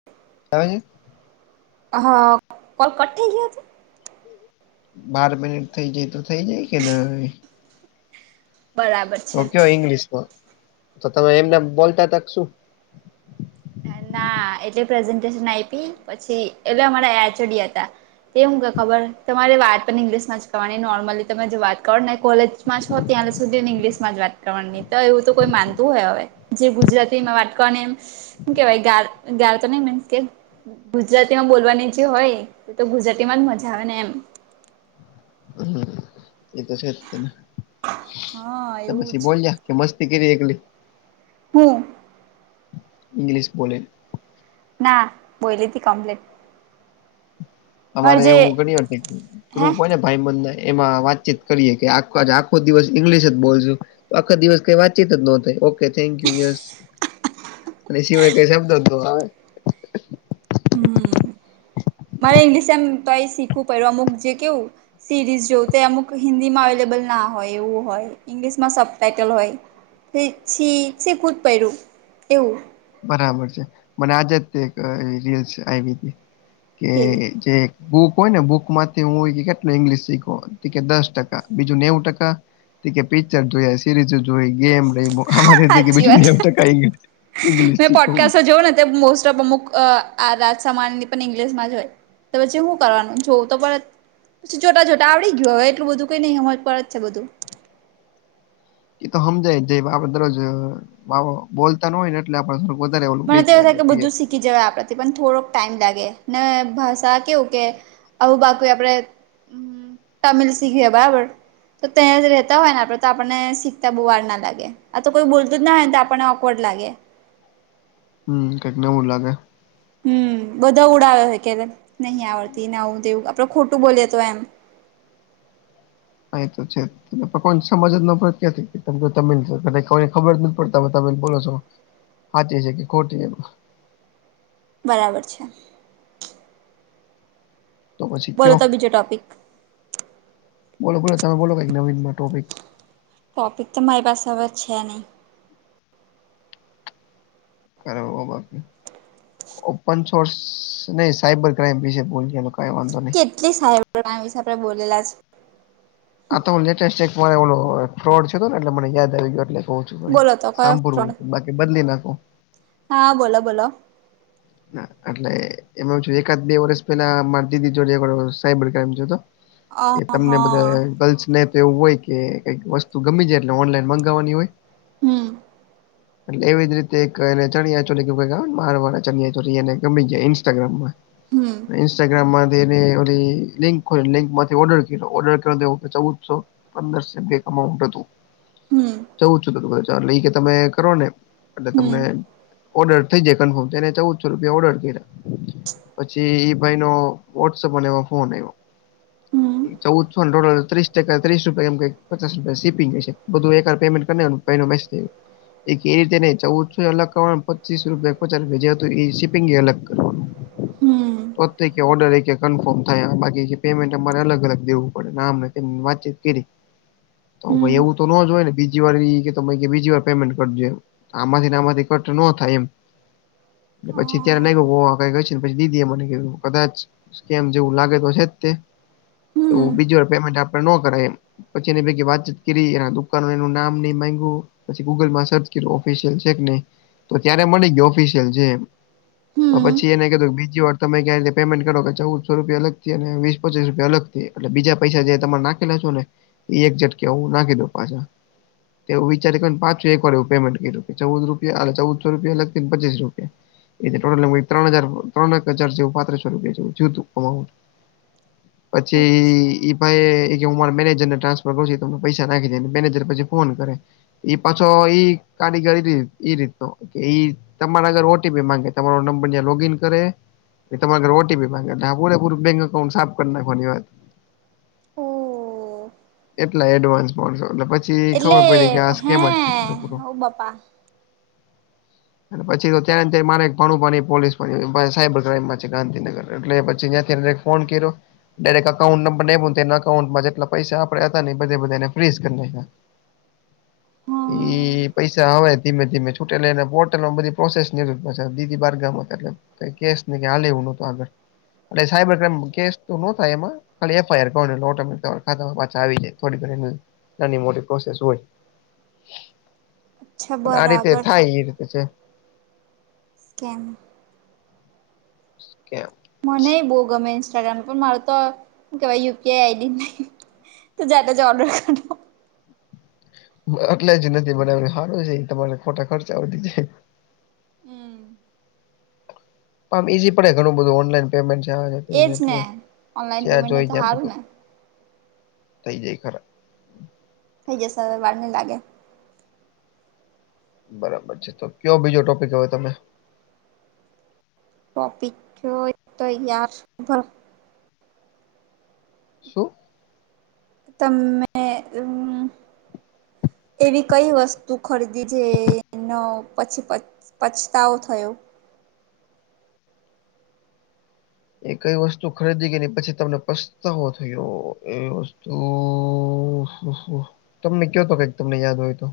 [inaudible] કે પ છે [inaudible] હ હા કોલ કટઈ ગયા છે. બાર મિનિટ થઇ જાય તો થઇ જાય કે ના. બરાબર તો છે. કયો ઈંગ્લિશમાં તો તમે એમને બોલતા તક શું. ના એટલે પ્રેઝન્ટેશન આપી પછી એટલે અમારા એચડી હતા. તે હું કે ખબર તમારે વાત પણ ઇંગ્લિશમાં જ કરવાની નોર્મલી તમે જો વાત કરો ને કોલેજ માં હો ત્યાં સુધી ને ઇંગ્લિશમાં જ વાત કરવાની તો એવું તો કોઈ માનતું હોય હવે જે ગુજરાતીમાં વાટકો એમ શ કેવાય ગતો નહી મીન્સ કે ગુજરાતીમાં બોલવાની જે હોય તો તો ગુજરાતીમાં જ મજા આવે ને એમ હમ એ તો છે હા તો એવું પછી જ બોલ્યા કે મસ્તી કરી એકલી હમ ઇંગલિશ બોલે ના બોઈલીતી કમ્પ્લીટ અમારે પણ જે એવું ઘણીવાર હે ક્રુપ હોય ને ભાઈબંધના એમાં વાતચીત કરીએ કે આ આખો દિવસ ઈંગ્લિશ જ બોલશું આખા દિવસ કાઈ વાતચીત જ નો થય થેન્કયુ યસ અને સિવાય કાઈ શબ્દ જ નો આવે હમ મારે ઇંગ્લિશ એમ તોય એ શીખવું પડ્યું અમુક જે કેવું સિરીઝ જોવું તે અમુક હિન્દીમાં અવેલેબલ ના હોય એવું હોય ઇંગ્લિશમાં સબ ટાઇટલ હોય છી છે કૂદ પહેરું એવું બરાબર છે મને આજ જ એક રીલ્સ આવી હતી કે કેવી જે બુક હોય ને બુક માંથી હું કેટલું ઈંગ્લિશ શીખો કે દસ ટકા બીજું નેવું ટકા ઈ કે પિક્ચર જોયા સિરિજુ જોય ગેમ રમ્યો અમારે તો બીજું નેવું ટકા ઇંગ્લિશ મે શીખવું પોડકાસ્ટ જોઓ ને મોસ્ટ ઓફ અમુક અ આ રાજ સમાન ની પણ ઇંગ્લિશ માં જ હોય તો પછી સુ કરવાનું જોવું તો પણ પછી જોતા જોતા આવડી ગયુ હવે એટલું બધું કઈ નહીં સમજ પડે જછે બધું ઈ તો સમજાયઆપડે દરોજ બોલ લતા નો હોય ને એટલે આપ થોડુંક વધારે ઓલું મને બીક તો એવું થાય લાગેબીએક બધું કે જવાય આપણાથી પણ થોડોક ટાઈમ લાગે ને ભાષા કેવું કે આવું બાકી આપડે તમિલ શીખીએ બરાબર તો ત્યાં જ રહેતા હોય ને આપડે તો આપણને શીખતા બહુ વાર ના લાગે આ તો કોઈ બોલતું જ નાહોય ને તો આપણને ઓકવર્ડ લાગે હમ કાઈક નવું લાગે હમ બધા ઉડાવે હોય કે નહીં આવડતીને આવુ કે તેવું આપડે ખોટું બોલઈ તે એમ હા ઇતો છે કોઈ ને સમજ નો પડતી કોઈને ખબર નથી પડતા તમે તમે બોલો છો સાચી છે કે ખોટી બરાબર છે તો પછી બોલો કયો તો બીજો ટોપિક બોલો બોલો તમે બોલો કઈ નવીનમાં ટોપિક ટોપિક તો મારી પાસે હવે છે નઈ તારા બોબા ઓપન સોર્સ નહી સાયબર ક્રાઈઇમ વિશે ભૂલ કઈ વાંધો નહી કેટલી સાહેબ વિશે આપણે બોલેલા છે આ તો લેટેસ્ટ એક મા એ ફ્રોડ થયો તો ને એટલે મને યાદ આવી ગયો એટલે બોલો તો કયો સાંપુર ફ્રોડ હોય બાકી બદલી નાખો હા બોલો બોલો એટલે એમાં એકાદ બે વર્ષ પેલા માર દીદી જોડે સાયબર ક્રાઈમ થયો તો અ કે તમને હા બધા ગર્લ્સને એવું હોય કે કઈક વસ્તુ ગમી જાય એટલે ઓનલાઈન મંગાવવાની હોય હમ એટલે એવી જ રીતે એક એને ચણયાચોલી આવે ને મારવાડા ચણિયાચોળી એને ગમી ગયા ઈન્સ્ટાગ્રામમાં હમ ઇન્સ્ટાગ્રામ માંથી એને ઓલી લિંક ખોલી લિંક માંથી ઓર્ડર કર ઓર્ડર કર ચૌવુદસો પંદરસો [unintelligible] કમાઉન્ટ હતું હમ જઉું છું તો ચ લઈ કે તમે કરો ને એટલે તમને હમ ઓર્ડર થઈ જાય કન્ફર્મ થય જાય ચૌવુદસો રૂપિયા ઓર્ડર કર્યા પછી એ ભાઈ નો વોટસઅપ એમાં ફોન આવવા હમ ચૌવુદસો નેટોટલ ત્રીસ ટકા ત્રીસ રૂપિયાએમ કાઈક પચાસ રૂપિયા સીપિંગ હશે બધું એક હારે પેમેન્ટ કર નાખું [unintelligible] પચીસ ચીસ રૂપિયા [unintelligible] શીપિંગ એ અલગ કરવાનું હમ ઓડરેકે કન્ફર્મ થયા બાકી પેમેન્ટ અમારે અલગ અલગ દેવું પડેમને વાતચીત કરી તો હમ એવું તો નો જ હોય ને બીજી વાર કે બીજી વાર પેમેન્ટ કરજે આમાંથી ને આમાંથી કટ ન થાય એમ ઓ પછી ત્યારે નઈ ગું કઈ ગઈ છે પછી દીદી એ મને કધું કદાચ કેમ જેવું લાગે તો છે જ તે હમ એવું બીજી વાર પેમેન્ટ આપે ન કરાય એમ પછી એની ભ વાતચીત કરી એના દુકાન એનું નામ નહી માંયગું પછી ગૂગલમાં સર્ચ કર ઓફિસયલ છે કે નહી તો ત્યારે મળી ગયો ઓફિસિયલ છે હમ પછ એને કધું કે બીજી વાર તમે ક્યા રતે પેમેન્ટ કરો કે ચૌદો રપિયા અલગથી અને વીસ પચીસ રૂપિયા અલ એટલે બીજા પૈસા જે તમે નાખેલા છો ને એ એક ઝટકે હું નાખી દઉ પાછા વિચારીને પાચો એક વાડ એ પેમેન્ટ કર્યું કે ચૌદ રૂપિયા ચૌદસો રૂપિયા લગ ને પચીસ રૂપિયા એટલે ત્રણ હજાર ત્રણ હજાર જેવ પાત્રીસ સોં રૂપિયા જેવું થયું તું અમાઉન્ટ પછી અચ્છા ઈ ભાઈ કે હું મારા મેનેજર ને ટ્રાન્ફર કર છું તો પૈસા નાખી દે મેનેજર પસી ફોન કરે એ પાછો કારીગર એ એ રીતનો કે ઈ તમારા ઓટીપી માંગે તમારો ત્યાં નંબર લોગઈન કરે એ તમારા ઘરે ઓટીપી માંગે એટલે પૂરેપૂર બેંક અકાઉન્ટ સાફ કરી નાખવાની વાત ઓ એટલા એડવાન્સ પાનસો એટલે પછી ખબર એટલે પડી કે આ હે સ્કેમ જ છે પૂરું ઓ બાપા અને પછીતો ત્યાં તે મારે ભણું પની પોલીસ સાયબર ક્રાઈમમાં છે ગાંધીનગર એટલે પછી ત્યા ફોન કર્યો ડાયરેક અકાઉન્ટ નંબરને આયપો ને તેના અકાઉન્ટમાં જેટલા પૈસા આપડે હતા ને એ બધે બધાને ફ્રીસ કરી નાયખા હા એ પૈસા હવે ધીમે ધીમે છૂટે લઈને પોર્ટલમાં બધી પ્રોસેસ [unintelligible] એટલે સાયબર ક્રાઈમ કેસ તો ન થાય એમાં ખાલી એફઆર કરવા ઓટો મેટિક તમારા ખાતામાં પાછા આવી જાય થોડી ઘની નાની મોટી પ્રોસેસ હોય અચ્છા પણ આ રીતે બરાબર થાય એ રીતે છે કેમ ક્યાં મનેહી બહુ ગમે ઇન્સ્ટાગ્રામ પણ મારું તો શું કેવાય યુપીઆઈ આઈડી જ નહીં [unintelligible] એટલે જ નથી મને એ સારું છે તમારે ખોટા ખર્ચા વધી જાય હમ આમ ઈઝી પે ઘું બધું ઓનલાઈન પેમેન્ટ છેે એજ એટલે ને ઓનલાઈન જ્યાં પેમેન્ટ એ જોઈ તો ત્યા સારું બધું ને થઈ જાય ખરા થઈ જસે હવે વાર ની લાગે બરાબર છે તો કયો બીજો ટોપિક હવે તમે ટોપિક તો યાર શું તમે એવી કઈ વસ્તુ ખરીદી છે પછી પ પછતાવો થયો એ કઈ વસ્તુ ખરીદી ગઈ પછી તમને પસ્તાવો થયો એ વસ્તુ તમને કહ તો કઈક તમને યાદ હોય તો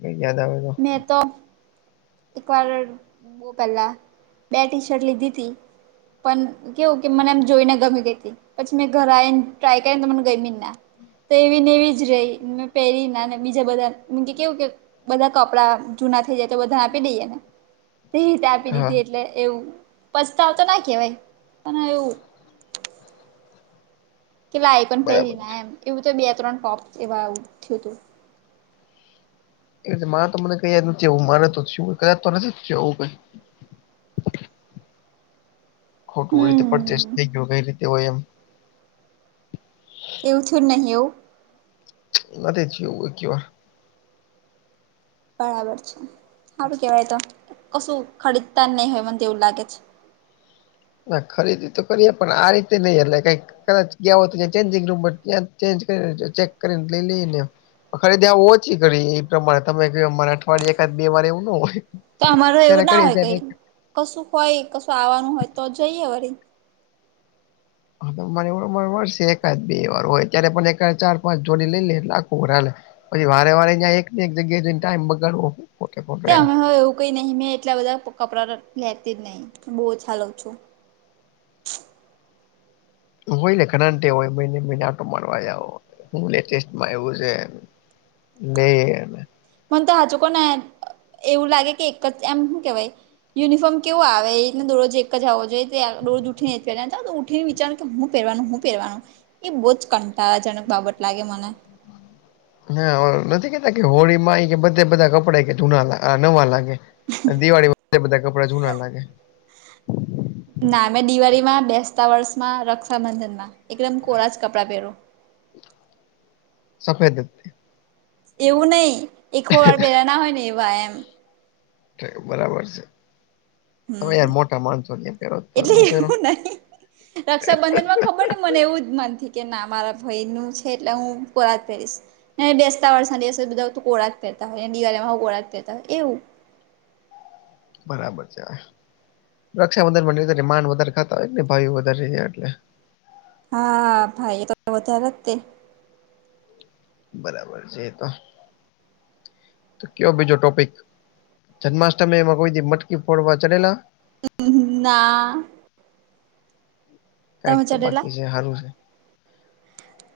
ક યાદ આવે મેં તો એકવાર બો પહેલાં બે ટી શર્ટ લીધી હતી પણ કેવું કે મને એમ જોઈને ગમી ગઈ તી પછી મેં ઘરે આવી ને ટ્રાય કરીને તો મને ગયમી જ ના તો એવી નેવી જ રેય મેં પહેરી ના બીજા બધા કે કેવું કે બધા કપડા જૂના થઈ જાય એટલે બધા આપી દઈએને તે રીતે આપી હા દીધી એટલે એવું પસ્તાવો તો ના કેવાય પણ એવું કેટલા આઈ પણ પેરી બરાબર છે ના એમ એવું તો બે ત્રણ ટોપ એવા થયું તું. એ કે મારે તો મને કૈયા નથી આવું મારે તો થયું ક તો નથી જ એવું કઈ ખોટું હોય તે પરચેસ હમ થઈ ગયો કઈ રીતે હોય એમ. એવું થયું જ નહીં એવું? નથી થયું એકે વાર. બરાબર છે હારું કેવાય એ તો કશું ખરીદતા જ નહી હોય મને તો એવું જ લાગે છે. ના ખરીદી તો કરીએ પણ આ રીતે નઈ એટલે કંઈક કદાચ ગયા હોય તો ત્યા ચેન્જિંગ રૂમમાં ત્યાં ચેન્જ કરીને ચેક કરીને લઈ લઈએ ને એમ. ખરીદી આ ઓછી કરી એ પ્રમાણે તમે કયો એમ અમારે અઠવાડયે એકાદ બે વાર એવું ન હોય. તો અમારુ એવું ત્યારે ના કરીએ હોય ત્યારે કઈ. કશુંક હોય કશું આવવાનું હોય તો જઈએ વળી હા મને મળશે એકાદ બે વાર હોય ત્યારે પણ એકાદ ચાર પાંચ જોડી લઈ લે એટલે આખું વર હાલે. પછી વારે વારે નયા એક ને એક જગ્યાએ જઈને ટાઈમ બગાડવો. ખોટે ખોટો તો એમ અમે હ એવું કઈ નહી મેં એટલા બધા કપડા લેતી જ નહી બહુ ઓછા લઉ છું. હોય ને ઘણા ને ટેવ હોય મહિને મહિને આટો મારવા જાવો હું લેટેસ્ટમાં આવ્યું છે. લે ને મને તો હાચુ કઉં ને એવું લાગે કે એક જ એમ હું કેવાય યુનિફોર્મ કેવો આવે એ રીતના દરોજ એક જ આવો જોઈએ તે આવે રોજ પેરવાનો ઉઠીને અ ઉઠીને વિચાર કે હું પહેરવાનું હું પહેરવાનું એ બહુ જ કંટાળાજનક બાબત લાગે મને. હા નથી કેતા કે હોળીમાં એ કે બધે બધા કપડા એ કે જૂના લાગે અ નવા લાગે. અને દિવાળી વખતે બધા કપડા જૂના લાગે. ના મેં દિવાળીમાં, બેસતા વર્ષમાં, રક્ષાબંધનમાં એકદમ કોરા જ કપડાં પહેરુ. સફેદ જ તે એવું નહી એકે ખો વાર પહેલા ના હોય ને એવા એમ. બરાબર છે. તમે હમ યાર મોટા માણસો એ પહેરો તો તમે એટલે નો પહેરો. એવું નહી રક્ષાબંધનમાં ખબર નહીં મને એવું જ મનથી કે ના મારા ભાઈ નું છે એટલે હું કોરા જ પહેરીશ. ને બેસતા વર્ષ ના દિવસે બધા તો કોરા જ પહેરતા હોય ને દિવાળીમાં હાવ કોરા જ પહેરતા હોય એવું. બરાબર છે. રક્ષાબંધન માં નહીંતરે માન વધારે ખાતા હોયને ભાઈ યુ વધારે છે એટલે. હા ભાઈ એ તો વધારે જ તે. બરાબર છે એ તો. તો કયો બીજો ટોપિક. જન્માષ્ટમી એમાં કોઈ મટકી ફોડવા ચડેલા? ના કાઈક તમે તો ચઢેલા બાકી છે હારું છે.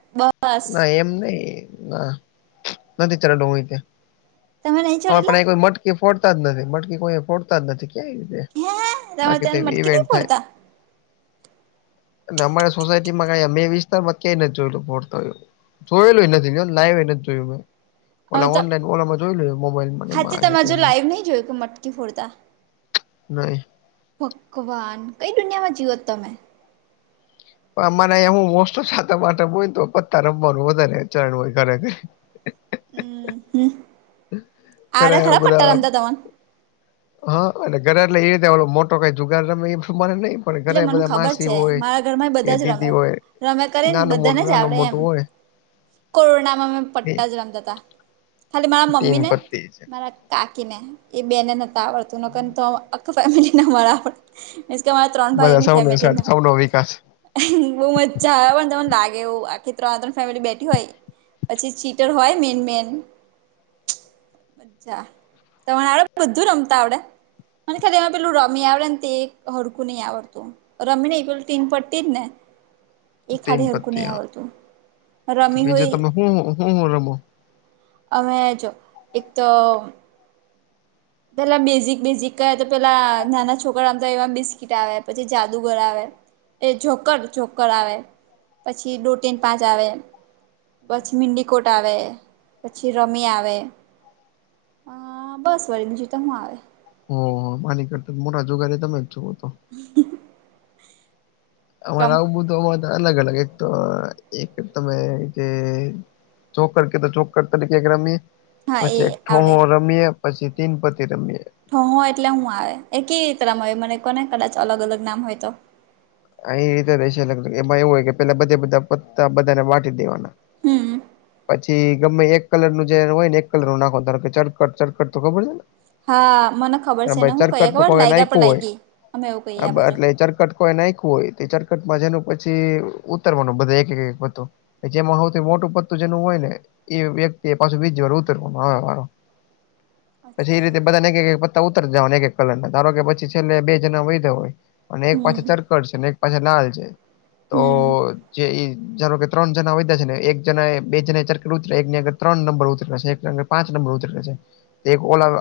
બ ના એમ નહીં ના નથી ચડેલો હું એ તે. તમે નહી હ પણ ચઢેલા એ કોઈ મટકી ફોડતા જ નથી મટકી કોઈ ફોડતા જ નથી ક્યા હે તમે બાકી તો ત્યારે એવી મટકી નહી ઇવેન્ટ થાય. ફોડતા અને અમારા સોસાયટીમાં કાઈ મેં વિસ્તારમાં ક્યાંય નથી જોયેલું ફોડ તા એવું જોયેલું એ નથી લ્યો ને લાઈવ એ નથી જોયું મે અમે ઓલા તો ઓનલાઈન ઓલામાં જોઈલું મોબાઈલમાં ને એમાં હાચે આવે છે તમે તે હજુ લાઈવ નહી જોયું કે મટકી ફોડતા નહીં. ભગવાન કઈ દુનિયામાં જીઓ તમે? અ મને અહીંયા હું મોસ્ટ સાતમ આઠમ હોય ને તો પત્તા રમવાનું વધારે ચરણ હોય ઘરેથી. અમ હમ ઘરે આવડે ખરા બધા પતા રમતા તમને? હા અને ઘરે એટલે એ રીતેલો મોટો કઈ જુગાર રમે એ પ્રમાને નઈ એટલે મને ખબર છે મારા ઘરમાં એ કે બધા જ રમે. દીદી હોય રમે કરીને નાનું બધાને મોટું જ નાનું આવડે એમ. મોટું હોય કોરોનામાં મે તે પટ્ટા જ રમતા તા ખાલી મારા તીન મમ્મી ને પત્તી છે મારા કાકીને એ બેને નતા આવડતું નકન તો આખું ફેમિલી ને અમારા આવડ મીન્સ કે અમાર ત્રણ બધા ભાઈઓની સૌનો સાથ ફેમિલીમાં સૌનો વિકાસ બઉુ મજ્જા આવે પણ તમને લાગે એવું આખી ત્રણ ત્રણ ફેમિલી બેઠી હોય પછી ચીટર હોય મેન મેન અચ્છા તનેડે બધું રમતા આવડે અને ખા એમાં પેલું રમ્યા આવ વડ ક આવડતોું રમીન એકલ તીન પટ્ટી ને તીન એખાદ હરકું ન પત્તી આવડતું રમી હોય. હમ રમ અમે જો એક તો પેલા બેઝિક બેઝિક ક તો પેલા નાના છોકરા આમ તો એવા બિસ્કીટ આવે પછી જાદુ ઘર આવે એ જોકર જોકર આવે પછી દોટીન પાંચ આવે પછી મિન્ડીકોટ આવે પછી રમી આવે હ બસ વળ બીજીું તો હું આવે હ હ માની કરતા મ રજુગારી તમે ઈ્છુકો તો હ અમારે આવું બધુંમાં તો અલગ અલગ એક તો એક તમે જે છોંક કર તો ચોંક કરતા કેમે હા એ પછી એક આવડે ઠોગો રમીએ પછી તીન પતિ રમીએ હ હો એટલે હું આવે એ કેવી રીતમાં મને કોને કદાચ અલગ અલગ નામ હોય તો અ એ રીતે દ એમાં એવું હોય કે પેલા બધા બધા પતા બધાને વાટી દેવાના હમ પછી ગમે એક કલર નું જે હોય ને એક કલર ન નાખોનું ધો કે ચકટ ચળકટ તો ખબર છે હા મને ખબર ને છે ભાઈ હું કહીએ ચરકટ નું ખબર કો લાયગા પર નાખું હોય લાયગી અમે એવું કહીએ આ બાજુ એટલે ચરકટ ને નાખું હોય ચરકટમાં જેનું પછી ઉતરવાનું બધા એક એક હતું. જેમાં સૌથી મોટું પત્તું જેનું હોય ને એ વ્યક્તિ એ પાછું બીજ વાર ઉતરવામાં આવે વારો [inaudible] પછી અચ્છા એ રીતે એવું બધાને એક પત્તા ઉતર જવા એક એક કલર નાને ધારો કે પછી છેલ્લે બે જણા હોય હોય. અને એક હમ પાછ તરકડ છે અને એક પાછ લાલ છે તો હમ જે જાો કે ત્રણ જણા વધ્યા છે ને એક જ એ બે જના ચારક ઉત એકની આર ત્રણ નંબર ઉતરે્યા છે. પાંચ નંબર ઉતરેકે છે. એક ઓલાગ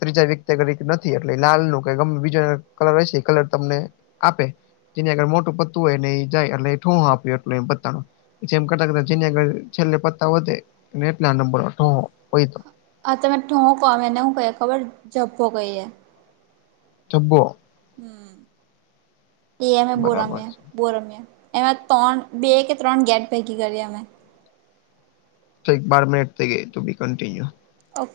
ત્રીજા વ્યક્તિગ નથી એટલે લાલ નું ગમે બીજો કલર હો છે એ કલર તમને આપે જેની આગળ મોટું પત્તું હોય ને એ જાય એટલે ઠોહ આપ્યો એટલ પતાણ જેમ કરતા કરતા જે આગળ છેલ્લે પત્તા વધે એટલે નંબર હોય તો હા તમે હું કહો અને હું કહીએ ખબર જઝ્પો કહીએ થ્બ હમ એમ બરાબર બોરામ્યા છે. બોરામ્યા એમાં ત્રણ બે કે ત્રણ ગેટ ભેગી કરી અમે તો એક બાર મિટ થ ત કન્ટિ્યુ ઓકે